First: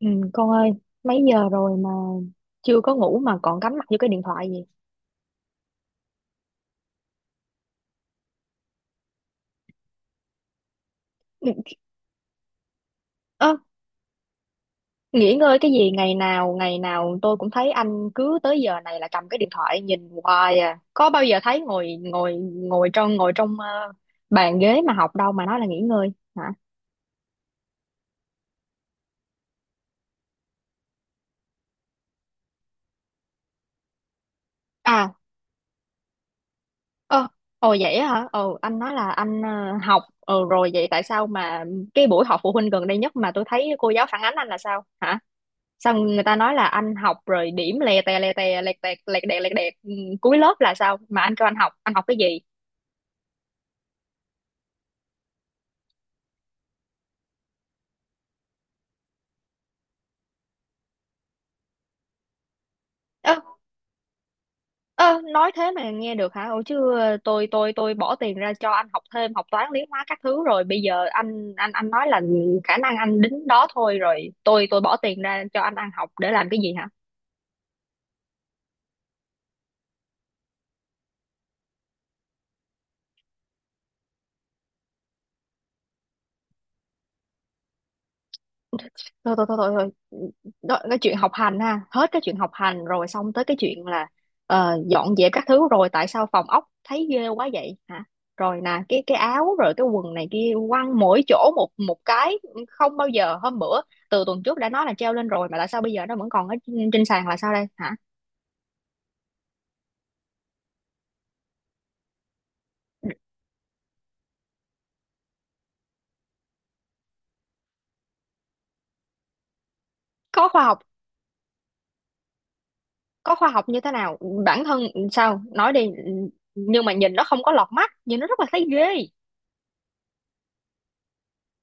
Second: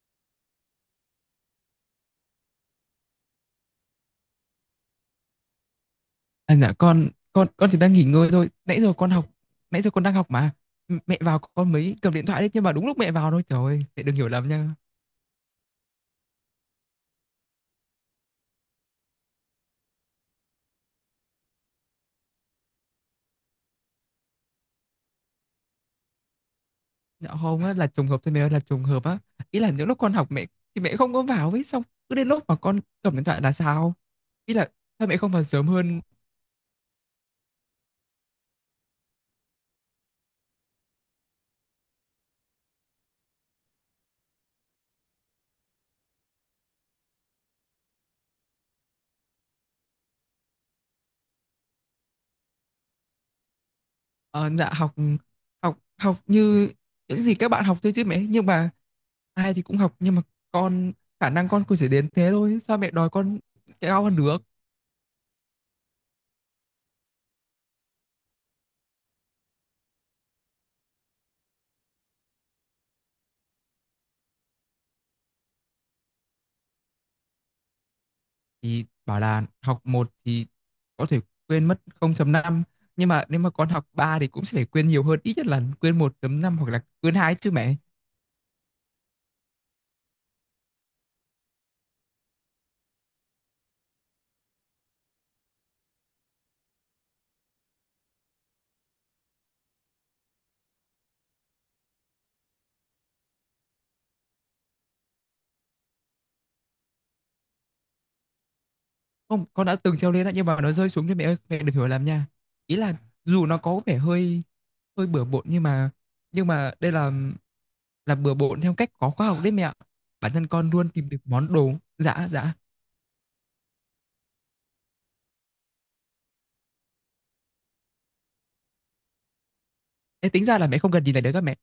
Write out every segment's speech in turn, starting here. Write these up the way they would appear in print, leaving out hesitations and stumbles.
Ừ, con ơi, mấy giờ rồi mà chưa có ngủ mà còn cắm mặt vô cái điện thoại gì? À, dạ con chỉ đang nghỉ ngơi thôi, nãy giờ con đang học mà. Mẹ vào Ừ, con mới cầm điện thoại đấy, nhưng mà đúng lúc mẹ vào thôi. ơ, Trời ơi, mẹ đừng hiểu lầm nha. Nghỉ ngơi cái gì, ngày nào tôi cũng thấy anh cứ tới giờ này là cầm cái điện thoại nhìn hoài à. Có bao giờ thấy ngồi ngồi ngồi trong ờ, bàn ghế mà học đâu mà nói là nghỉ ngơi hả? Dạ không á, là trùng hợp thôi mẹ ơi, là trùng hợp á. Ý là những lúc con học mẹ thì mẹ không có vào ấy, xong cứ đến lúc mà con cầm điện thoại là sao? Ý là sao À, mẹ không vào sớm hơn? ơ, Ồ vậy á hả? Ồ anh nói là anh học rồi vậy tại sao mà cái buổi họp phụ huynh gần đây nhất mà tôi thấy cô giáo phản ánh anh là sao hả? Xong người ta nói là anh học rồi điểm lè tè lè tè lè tè lè đẹt lè đẹt cuối lớp là sao mà anh kêu anh học cái gì? Ờ, dạ học, học như những gì các bạn học thôi chứ mẹ, nhưng mà ai thì cũng học, nhưng mà con khả năng con cũng chỉ đến thế thôi, sao mẹ đòi Ơ con cao hơn được? ơ Nói thế mà nghe được hả? Ủa chứ tôi bỏ tiền ra cho anh học thêm học toán lý hóa các thứ rồi bây giờ anh nói là khả năng anh đính đó thôi, rồi tôi bỏ tiền ra cho anh ăn học để làm cái gì hả? Thì bảo là học một thì có thể quên mất 0.5, nhưng mà nếu mà con học 3 thì cũng sẽ phải quên nhiều hơn, ít nhất là quên 1.5 hoặc là quên hai chứ mẹ. Thôi thôi thôi thôi thôi. Đó, cái chuyện học hành ha, hết cái chuyện học hành rồi xong tới cái chuyện là dọn dẹp các thứ, rồi tại sao phòng ốc thấy ghê quá vậy hả? Rồi nè, cái áo rồi cái quần này kia quăng mỗi chỗ một một cái, không bao giờ. Hôm bữa, từ tuần trước đã nói là treo lên rồi mà tại sao bây giờ nó vẫn còn ở trên trên sàn là sao đây hả? Không, con đã từng treo lên đó nhưng mà nó rơi xuống cho. Mẹ ơi mẹ đừng hiểu lầm nha, ý là dù nó có vẻ hơi hơi bừa bộn, nhưng mà đây là bừa bộn theo cách có khoa học đấy mẹ ạ. Bản thân Có khoa con học? luôn tìm được món đồ. Dạ, dạ. Có khoa học như thế nào? Bản thân sao, nói đi. Nhưng mà nhìn nó không có lọt mắt, nhìn nó rất là thấy ghê. Ê, tính ra là mẹ không cần gì này đấy các mẹ.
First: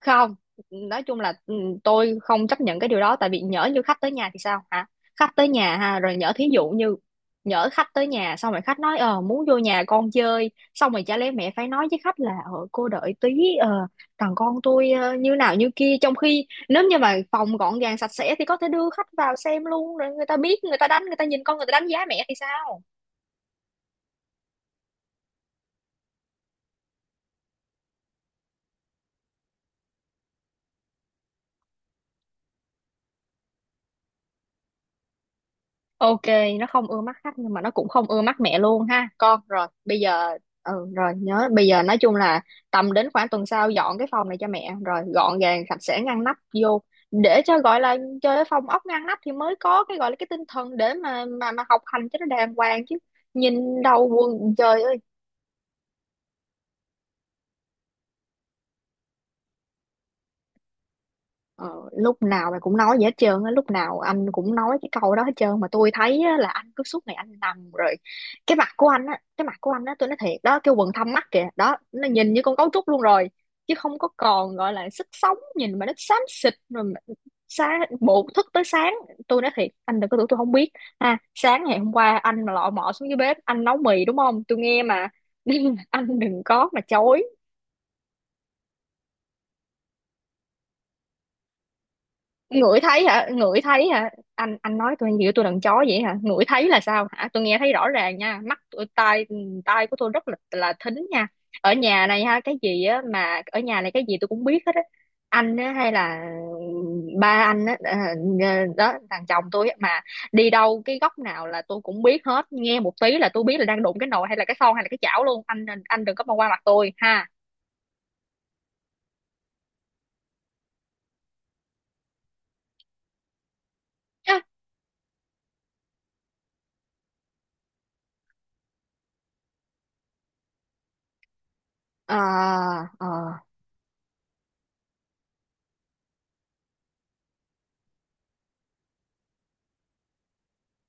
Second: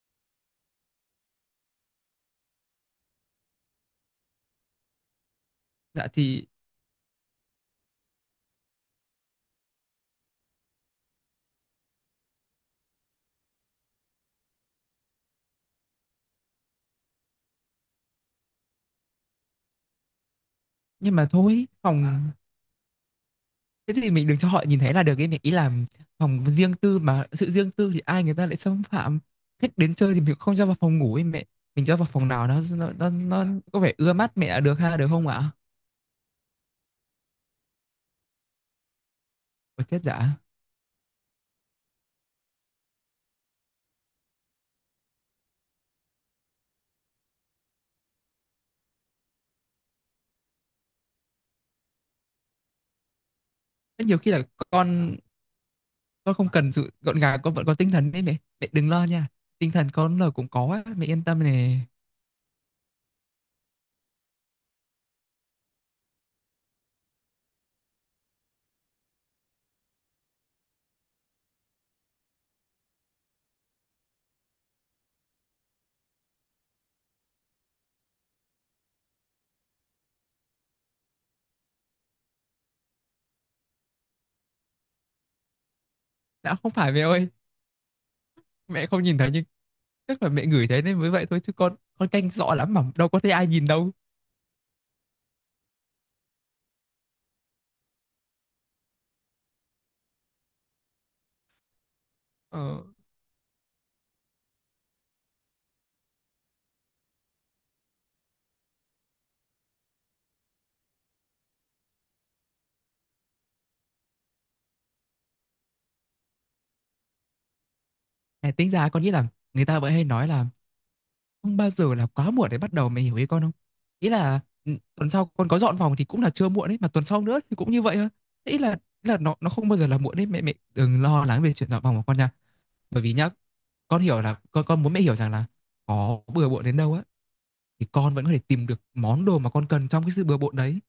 Không, nói chung là tôi không chấp nhận cái điều đó, tại vì nhỡ như khách tới nhà thì sao hả? Khách tới nhà ha, Dạ rồi nhỡ thì, thí dụ như nhỡ khách tới nhà, xong rồi khách nói ờ muốn vô nhà con chơi, xong rồi chả lẽ mẹ phải nói với khách là ờ cô đợi tí, ờ thằng con tôi như nào như kia, trong khi nếu như mà phòng gọn gàng sạch sẽ thì có thể đưa khách vào xem luôn, rồi người ta biết, người ta đánh, người nhưng ta mà nhìn con, người thôi ta đánh phòng. giá mẹ thì sao? Thế thì mình đừng cho họ nhìn thấy là được ấy, mình, ý là phòng riêng tư mà, sự riêng tư thì ai người ta lại xâm phạm. Khách đến chơi thì mình không cho vào phòng ngủ ấy mẹ, mình cho vào phòng nào nó có vẻ ưa mắt mẹ là được, ha, được không ạ? Ok, nó không ưa mắt khách nhưng mà nó cũng không ưa mắt mẹ luôn ha con. Rồi, Ôi bây chết dã. giờ ừ rồi nhớ, bây giờ nói chung là tầm đến khoảng tuần sau dọn cái phòng này cho mẹ, rồi gọn gàng sạch sẽ ngăn nắp vô, để cho gọi là chơi cái phòng ốc ngăn nắp thì mới có cái gọi là cái tinh thần để mà học hành cho nó đàng hoàng chứ. Nhìn Rất đầu nhiều khi là quần trời ơi. con con không cần sự gọn gàng, con vẫn có tinh thần đấy mẹ. Mẹ đừng lo nha, tinh thần con là cũng có á, mẹ yên tâm Ờ, nè. lúc nào mày cũng nói vậy hết trơn á, lúc nào anh cũng nói cái câu đó hết trơn, mà tôi thấy á, là anh cứ suốt ngày anh nằm rồi cái mặt của anh á cái mặt của anh á tôi nói thiệt đó, cái quầng thâm mắt kìa đó, nó nhìn như con cấu trúc luôn rồi, chứ không có còn gọi là sức sống, nhìn mà nó xám xịt rồi mà- sáng bộ thức tới sáng. Tôi nói thiệt, anh đừng có tưởng tôi không biết ha, sáng ngày hôm qua anh mà lọ mọ xuống dưới bếp anh nấu mì đúng không, tôi nghe mà nên là anh đừng Đã có không mà phải mẹ ơi, chối. mẹ không nhìn thấy nhưng chắc là mẹ ngửi thấy nên mới vậy thôi, chứ con canh rõ lắm Ngửi mà thấy đâu có hả? thấy ai Ngửi nhìn thấy đâu. hả? Anh nói tôi như tôi đàn chó vậy hả? Ngửi thấy là sao hả? Tôi nghe thấy rõ ràng nha, mắt tôi, tai tai của tôi rất là thính nha. Ở nhà này ha, cái Ờ. gì á mà ở nhà này cái gì tôi cũng biết hết á. Anh á, hay là ba anh á, đó, thằng chồng tôi á mà, đi đâu cái góc nào là tôi cũng biết hết, nghe một tí là tôi biết là đang đụng cái nồi hay là cái son hay là cái chảo luôn. Anh đừng có mà qua mặt tôi ha. À, tính ra con nghĩ là người ta vẫn hay nói là không bao giờ là quá muộn để bắt đầu, mày hiểu ý con không? Ý là, tuần sau con có dọn phòng thì cũng là chưa muộn đấy, mà tuần sau nữa thì cũng như vậy thôi. Ý là, nó không bao giờ là muộn đấy mẹ mẹ đừng lo lắng về chuyện dọn phòng của Ờ, con nha. Bởi ờ. vì nhá, con hiểu là con muốn mẹ hiểu rằng là có bừa bộn đến đâu á thì con vẫn có thể tìm được món đồ mà con cần trong cái sự bừa bộn đấy.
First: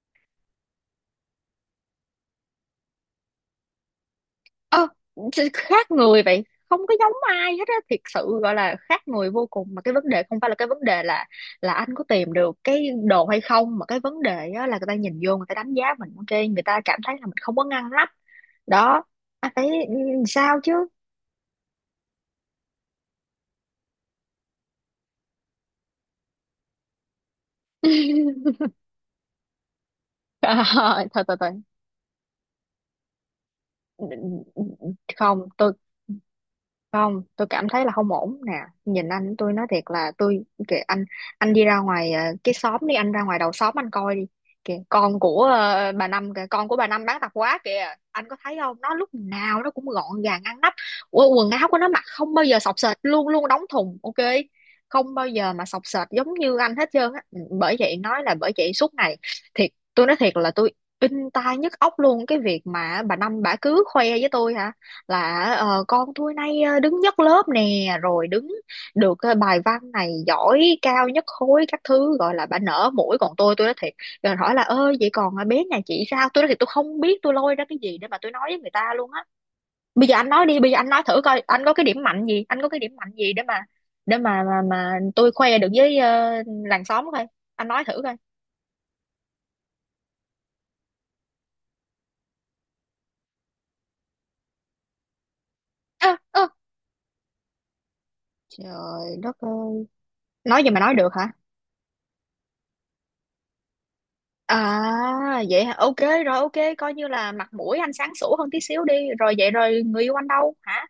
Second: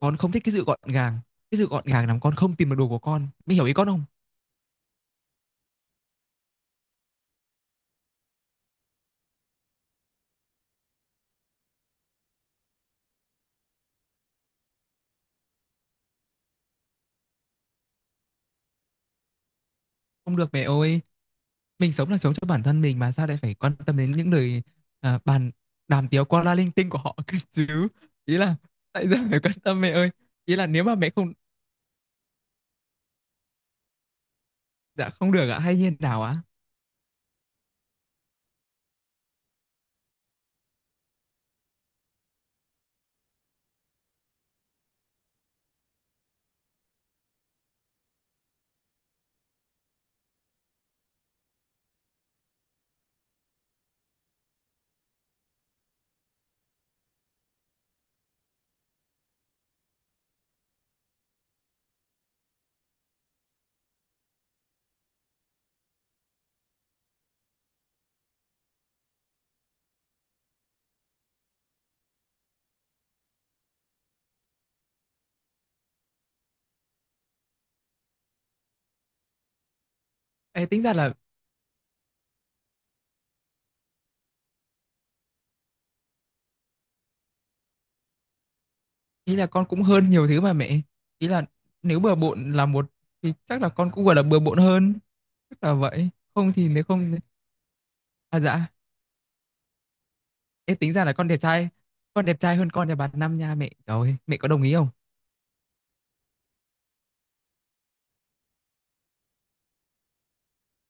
Con không thích cái sự gọn gàng, cái sự gọn gàng làm con không tìm được đồ của con, mẹ hiểu ý con không? Ơ, Khác người vậy, không có giống ai hết á, thiệt sự gọi là khác người vô cùng. Mà cái vấn đề không phải, là cái vấn đề là anh có tìm được cái đồ hay không, mà cái vấn đề á là người ta nhìn vô, người ta đánh giá mình ok, người ta cảm thấy là mình không có ngăn nắp. Đó, anh thấy Không được sao mẹ chứ? ơi. Mình sống là sống cho bản thân mình mà sao lại phải quan tâm đến những lời, bàn đàm tiếu qua la linh tinh của họ cơ chứ? Ý là tại sao phải quan tâm mẹ ơi? Ý à, là nếu mà mẹ thôi không, thôi thôi dạ không Không, được ạ, tôi hay như nào ạ? không, tôi cảm thấy là không ổn nè. Nhìn anh, tôi nói thiệt là tôi kìa anh. Anh đi ra ngoài cái xóm đi, anh ra ngoài đầu xóm anh coi đi, kìa con của bà Năm kìa, con của bà Năm bán tạp hóa kìa, anh có thấy không, nó lúc nào nó cũng gọn gàng ngăn nắp. Ủa, quần áo của nó mặc không bao giờ xộc xệch, luôn luôn đóng thùng ok, không bao giờ mà xộc xệch giống như anh hết trơn á. Ừ, bởi vậy nói là bởi vậy suốt ngày, thiệt tôi nói thiệt là tôi in tai nhức óc luôn cái việc mà bà Năm bà cứ khoe với tôi hả, là con tôi nay đứng nhất lớp nè, rồi đứng được bài văn này giỏi cao nhất khối các thứ, gọi là bà nở mũi, còn tôi nói thiệt, rồi hỏi là ơ vậy còn bé nhà chị sao, tôi nói thiệt tôi không biết tôi lôi ra cái gì để mà tôi nói với người ta luôn á. Bây giờ anh nói đi, Ê, bây giờ tính anh ra nói là, thử coi anh có cái điểm mạnh gì, anh có cái điểm mạnh gì để mà tôi khoe được với làng xóm coi, anh nói thử coi. ý là con cũng hơn nhiều thứ mà mẹ. Ý là nếu bừa bộn là một thì chắc là con cũng, gọi là, bừa bộn hơn, chắc là vậy. Ơ ơ Không thì nếu không, à, dạ, Trời đất ơi, nói gì ê, mà tính nói ra được là con hả? đẹp trai con đẹp trai hơn con nhà bà Năm nha mẹ. Rồi mẹ có đồng ý À không? vậy hả? Ok, rồi ok, coi như là mặt mũi anh sáng sủa hơn tí xíu đi. Rồi vậy rồi người yêu anh đâu hả?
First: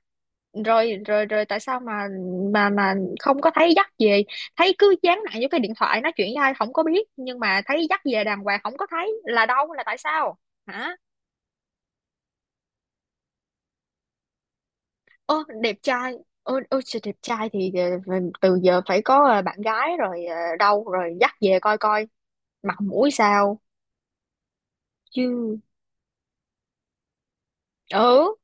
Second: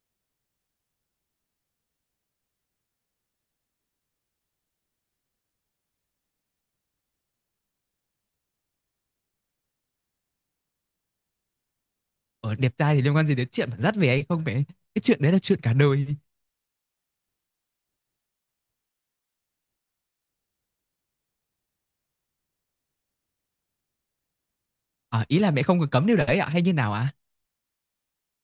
Rồi rồi rồi Tại sao mà mà mà không có thấy dắt về, thấy cứ dán nặng vô cái điện thoại nói chuyện với ai không có biết, nhưng mà thấy dắt về đàng hoàng không có thấy là đâu, là tại sao hả? Ở đẹp trai thì liên quan gì đến chuyện mà dắt về hay không mẹ? Cái chuyện đấy là Ô chuyện cả đẹp đời. trai, ô ô trời, đẹp trai thì ờ, từ giờ phải có bạn gái, rồi ờ, đâu rồi dắt về coi coi mặt mũi sao À, ý là chứ. mẹ không có cấm điều đấy ạ, hay như nào ạ? Ừ,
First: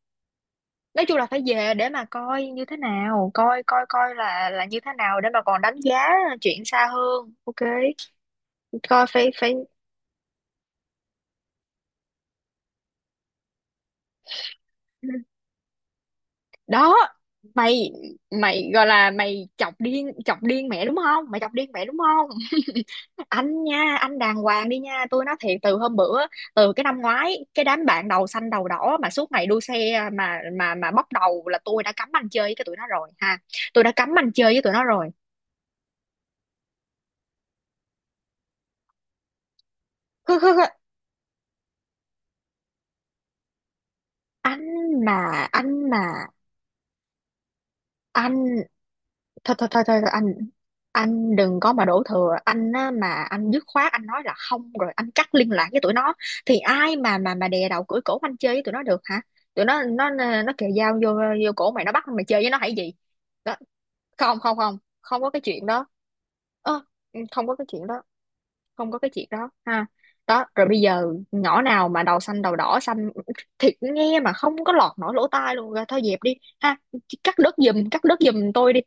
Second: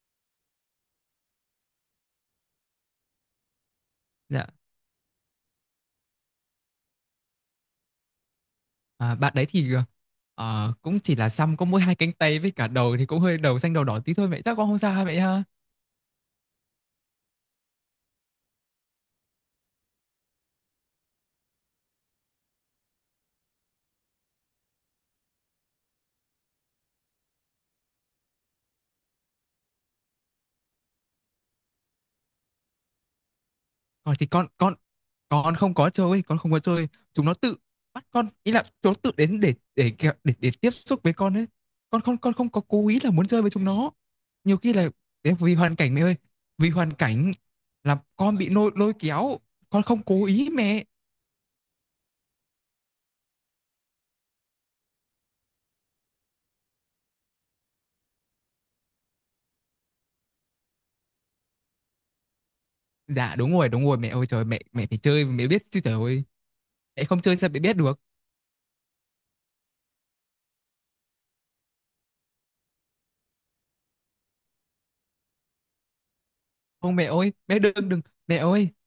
nói chung là phải về để mà coi như thế nào, coi coi coi Dạ, là như thế nào để mà còn đánh giá chuyện xa hơn ok, coi à, phải bạn đấy phải thì, cũng chỉ là xăm có mỗi hai cánh tay với cả đầu thì cũng hơi đầu xanh đầu đỏ tí thôi mẹ, chắc con không sao ha ừ, mẹ ha? đó. Mày mày gọi là mày chọc điên, chọc điên mẹ đúng không, mày chọc điên mẹ đúng không? Anh nha, anh đàng hoàng đi nha, tôi nói thiệt, từ hôm bữa, từ cái năm ngoái cái đám bạn đầu xanh đầu đỏ mà suốt ngày đua xe mà bóc đầu là tôi đã cấm anh chơi với cái tụi nó rồi ha, tôi đã cấm Còn thì anh con chơi với tụi con nó rồi. con không có chơi, con không có chơi, chúng nó tự bắt con, ý là chúng nó tự đến để kẹo để tiếp xúc với con ấy. Con không có cố ý là muốn chơi với chúng nó. Nhiều khi là anh mà đấy, vì hoàn anh cảnh mẹ mà ơi, vì hoàn cảnh là con anh bị lôi lôi kéo, thôi thôi con thôi thôi không thôi, anh cố ý mẹ. anh đừng có mà đổ thừa anh á, mà anh dứt khoát anh nói là không, rồi anh cắt liên lạc với tụi nó thì ai mà đè đầu cưỡi cổ anh chơi với tụi nó được hả? Tụi nó, nó kề dao vô vô cổ mày, nó bắt mày chơi với nó hay gì? Dạ Đó. Đúng rồi mẹ ơi, Không trời không mẹ, không mẹ phải Không chơi có cái mẹ biết chuyện chứ đó. trời ơi. Ơ, Mẹ không chơi không sao có mẹ cái biết chuyện được? đó, không có cái chuyện đó ha. Đó, rồi bây giờ nhỏ nào mà đầu xanh đầu đỏ xanh, thiệt nghe mà không có lọt nổi lỗ tai luôn, rồi thôi dẹp đi ha, Không mẹ ơi, cắt đứt mẹ đừng giùm, đừng cắt đứt Mẹ giùm ơi, tôi đi.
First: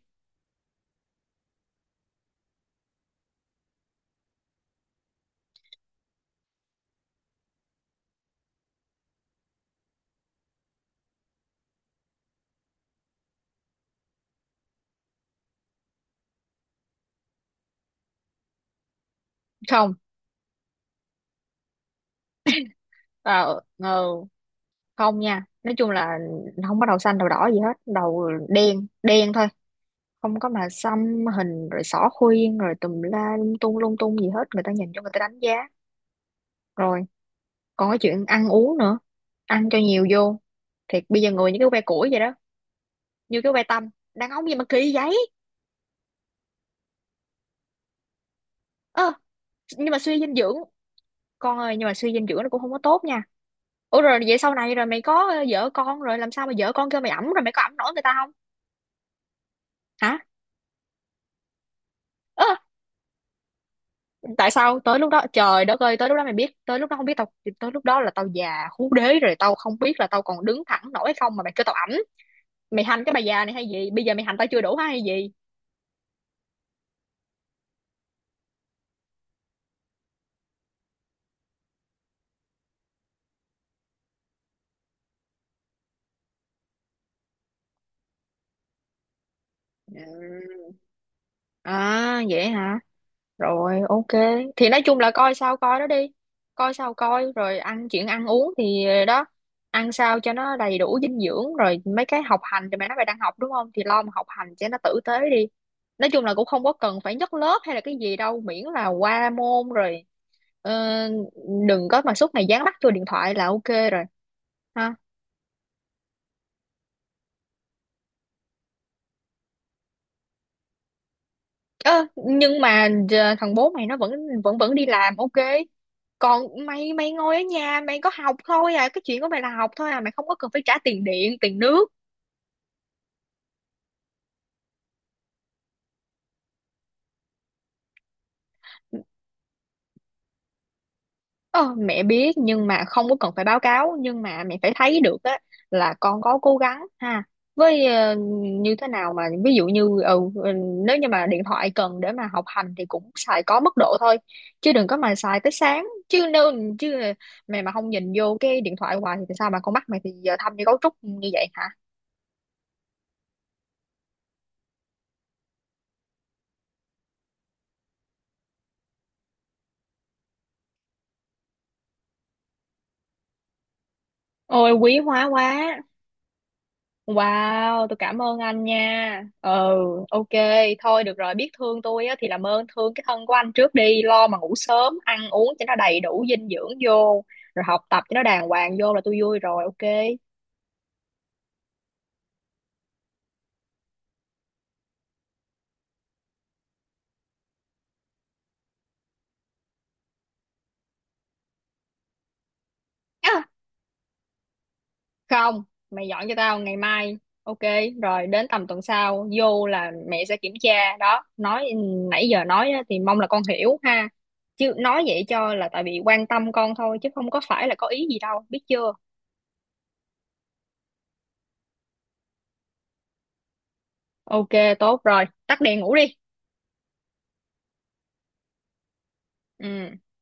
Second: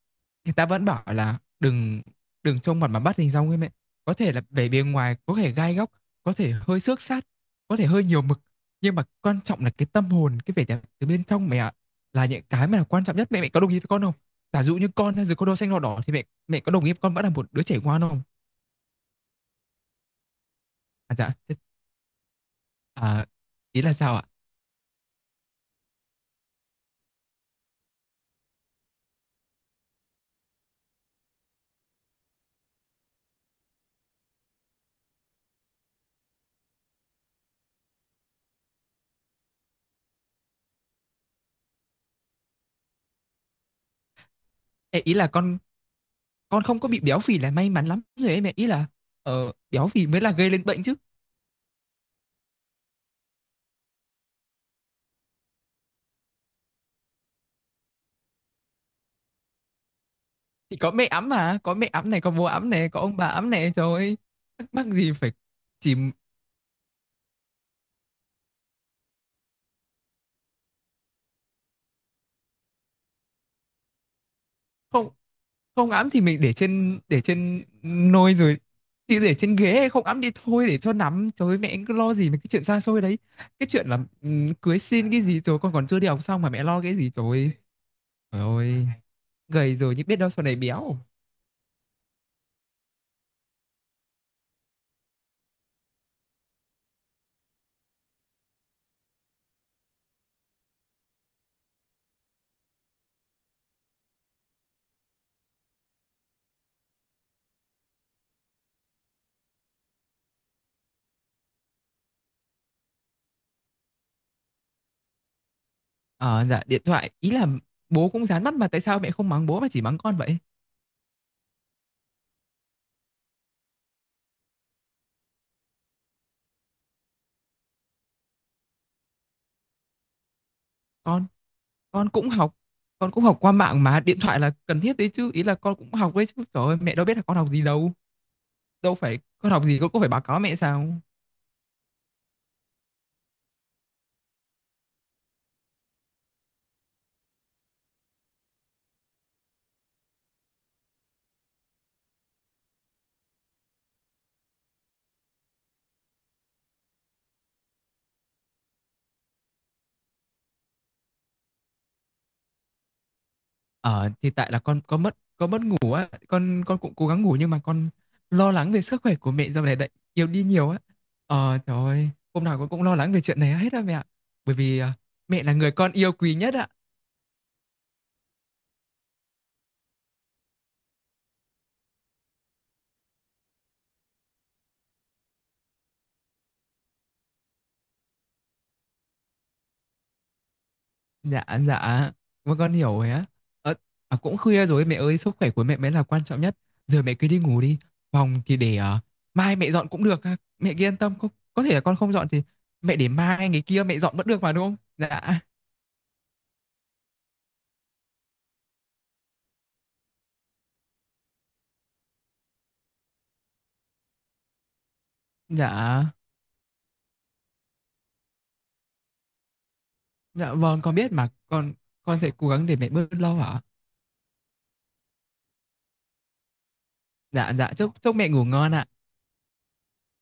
người ta vẫn bảo là đừng đừng trông mặt mà bắt hình dong ấy mẹ. Có thể là vẻ bề ngoài có thể gai góc, có thể hơi xước sát, có thể hơi nhiều mực, nhưng mà quan trọng là cái tâm hồn, cái vẻ đẹp từ bên trong mẹ ạ, là những cái mà là quan trọng nhất. Mẹ mẹ có đồng ý với con không? Giả dụ như con hay dù có đồ xanh đỏ đỏ thì mẹ mẹ có đồng ý với con vẫn là một đứa trẻ ngoan không? Không, À, dạ, à, tao ý là sao ạ? ờ, không nha, nói chung là không có đầu xanh đầu đỏ gì hết, đầu đen đen thôi, không có mà xăm hình rồi xỏ khuyên rồi tùm la lung tung gì hết, người ta nhìn cho người ta đánh giá. Rồi còn cái chuyện ăn uống nữa, ăn cho nhiều vô, thiệt bây giờ người như cái que củi vậy đó, như cái que tăm, đàn ông gì mà kỳ Ê, ý vậy. là con không có bị béo phì là may mắn lắm rồi ấy mẹ, ý là ơ béo nhưng mà phì suy mới là dinh gây dưỡng, lên bệnh chứ. con ơi, nhưng mà suy dinh dưỡng nó cũng không có tốt nha. Ủa rồi vậy sau này rồi mày có vợ con rồi làm sao mà vợ con kêu mày ẵm, rồi mày có ẵm nổi người ta không hả? Thì có mẹ ấm mà, có mẹ ấm này, có bố Ơ, ấm này, có ông bà ấm này, trời ơi. tại Thắc sao mắc tới lúc gì đó, phải trời đất chỉ, ơi, tới lúc đó mày biết, tới lúc đó không biết tao, tới lúc đó là tao già hú đế rồi, tao không biết là tao còn đứng thẳng nổi hay không mà mày kêu tao ẩm. Mày hành cái bà già này hay gì, bây giờ mày hành tao chưa đủ hả hay không gì? không ấm thì mình để trên, nôi rồi thì để trên ghế, không ấm đi thôi, để cho nằm. Trời ơi mẹ cứ lo gì mấy cái chuyện xa xôi đấy. Cái chuyện là cưới xin cái gì rồi, con còn chưa đi học xong mà mẹ lo cái gì trời ơi. Trời ơi, gầy rồi nhưng biết đâu sau này Ừ. béo. À vậy hả? Rồi ok, thì nói chung là coi sao coi đó đi, coi sao coi, rồi ăn, chuyện ăn uống thì đó, ăn sao cho nó đầy đủ dinh dưỡng. Rồi mấy cái học hành thì mày nói mày đang học đúng không, thì lo mà học hành cho nó tử tế đi, nói chung là cũng không có cần phải nhất lớp hay là cái gì đâu, miễn là qua môn rồi. Ờ, đừng có mà suốt ngày dán mắt vô điện thoại là ok. Rồi ha. Ờ, dạ điện thoại ý là bố cũng dán mắt mà, tại sao mẹ không mắng bố mà chỉ mắng con vậy? Ơ, nhưng mà giờ thằng bố mày nó vẫn vẫn vẫn đi làm ok, còn mày, mày ngồi ở nhà mày có học thôi à, cái chuyện của mày là học thôi à, mày không có cần phải trả tiền Con điện tiền nước. con cũng học, con cũng học qua mạng mà điện thoại là cần thiết đấy chứ, ý là con cũng học đấy chứ. Trời ơi, mẹ đâu biết là con học gì đâu. Đâu phải con học gì con cũng phải báo cáo mẹ sao? Ờ, mẹ biết nhưng mà không có cần phải báo cáo, nhưng mà mẹ phải thấy được á là con có cố gắng ha, với như thế nào mà ví dụ như nếu như mà điện thoại cần để mà học hành thì cũng xài có mức độ thôi, chứ đừng có mà xài tới sáng. Nếu chứ mày mà không nhìn vô cái điện thoại hoài thì sao mà con mắt mày thì giờ thâm như cấu trúc như vậy hả? Ờ thì tại là con mất ngủ á, con cũng cố gắng ngủ nhưng mà con lo lắng về sức khỏe của mẹ dạo này lại yếu đi nhiều á. Ờ trời ơi, hôm nào con cũng lo lắng về chuyện này hết á mẹ ạ. Bởi Ôi vì quý hóa mẹ là quá. người con yêu quý nhất ạ. Wow, tôi cảm ơn anh nha. Ừ, ok, thôi được rồi, biết thương tôi á, thì làm ơn thương cái thân của anh trước đi, lo mà ngủ sớm, ăn uống cho nó đầy đủ dinh dưỡng vô, rồi học tập cho nó đàng hoàng vô là tôi vui rồi, ok. Dạ, dạ, con hiểu rồi á. Ờ, à, cũng khuya rồi mẹ ơi, sức khỏe của mẹ mới là quan trọng nhất. Giờ mẹ cứ đi ngủ đi. Phòng thì để mai mẹ dọn cũng được ha. Mẹ cứ yên tâm, có thể là con không dọn thì mẹ để À, mai ngày kia mẹ dọn vẫn được mà đúng không? Dạ, không, mày dọn cho tao ngày mai, ok, rồi đến tầm tuần sau, vô là mẹ sẽ kiểm tra, đó, nói nãy giờ nói á, thì mong là con hiểu ha. Chứ nói vậy cho là tại vì dạ, quan tâm con thôi, chứ không có phải là có ý gì đâu, biết chưa? dạ vâng, con biết mà. Con sẽ cố gắng để mẹ bớt lâu hả? Ok, tốt rồi, tắt đèn ngủ đi. Dạ, dạ, chúc chúc mẹ ngủ ngon ạ. Ừ.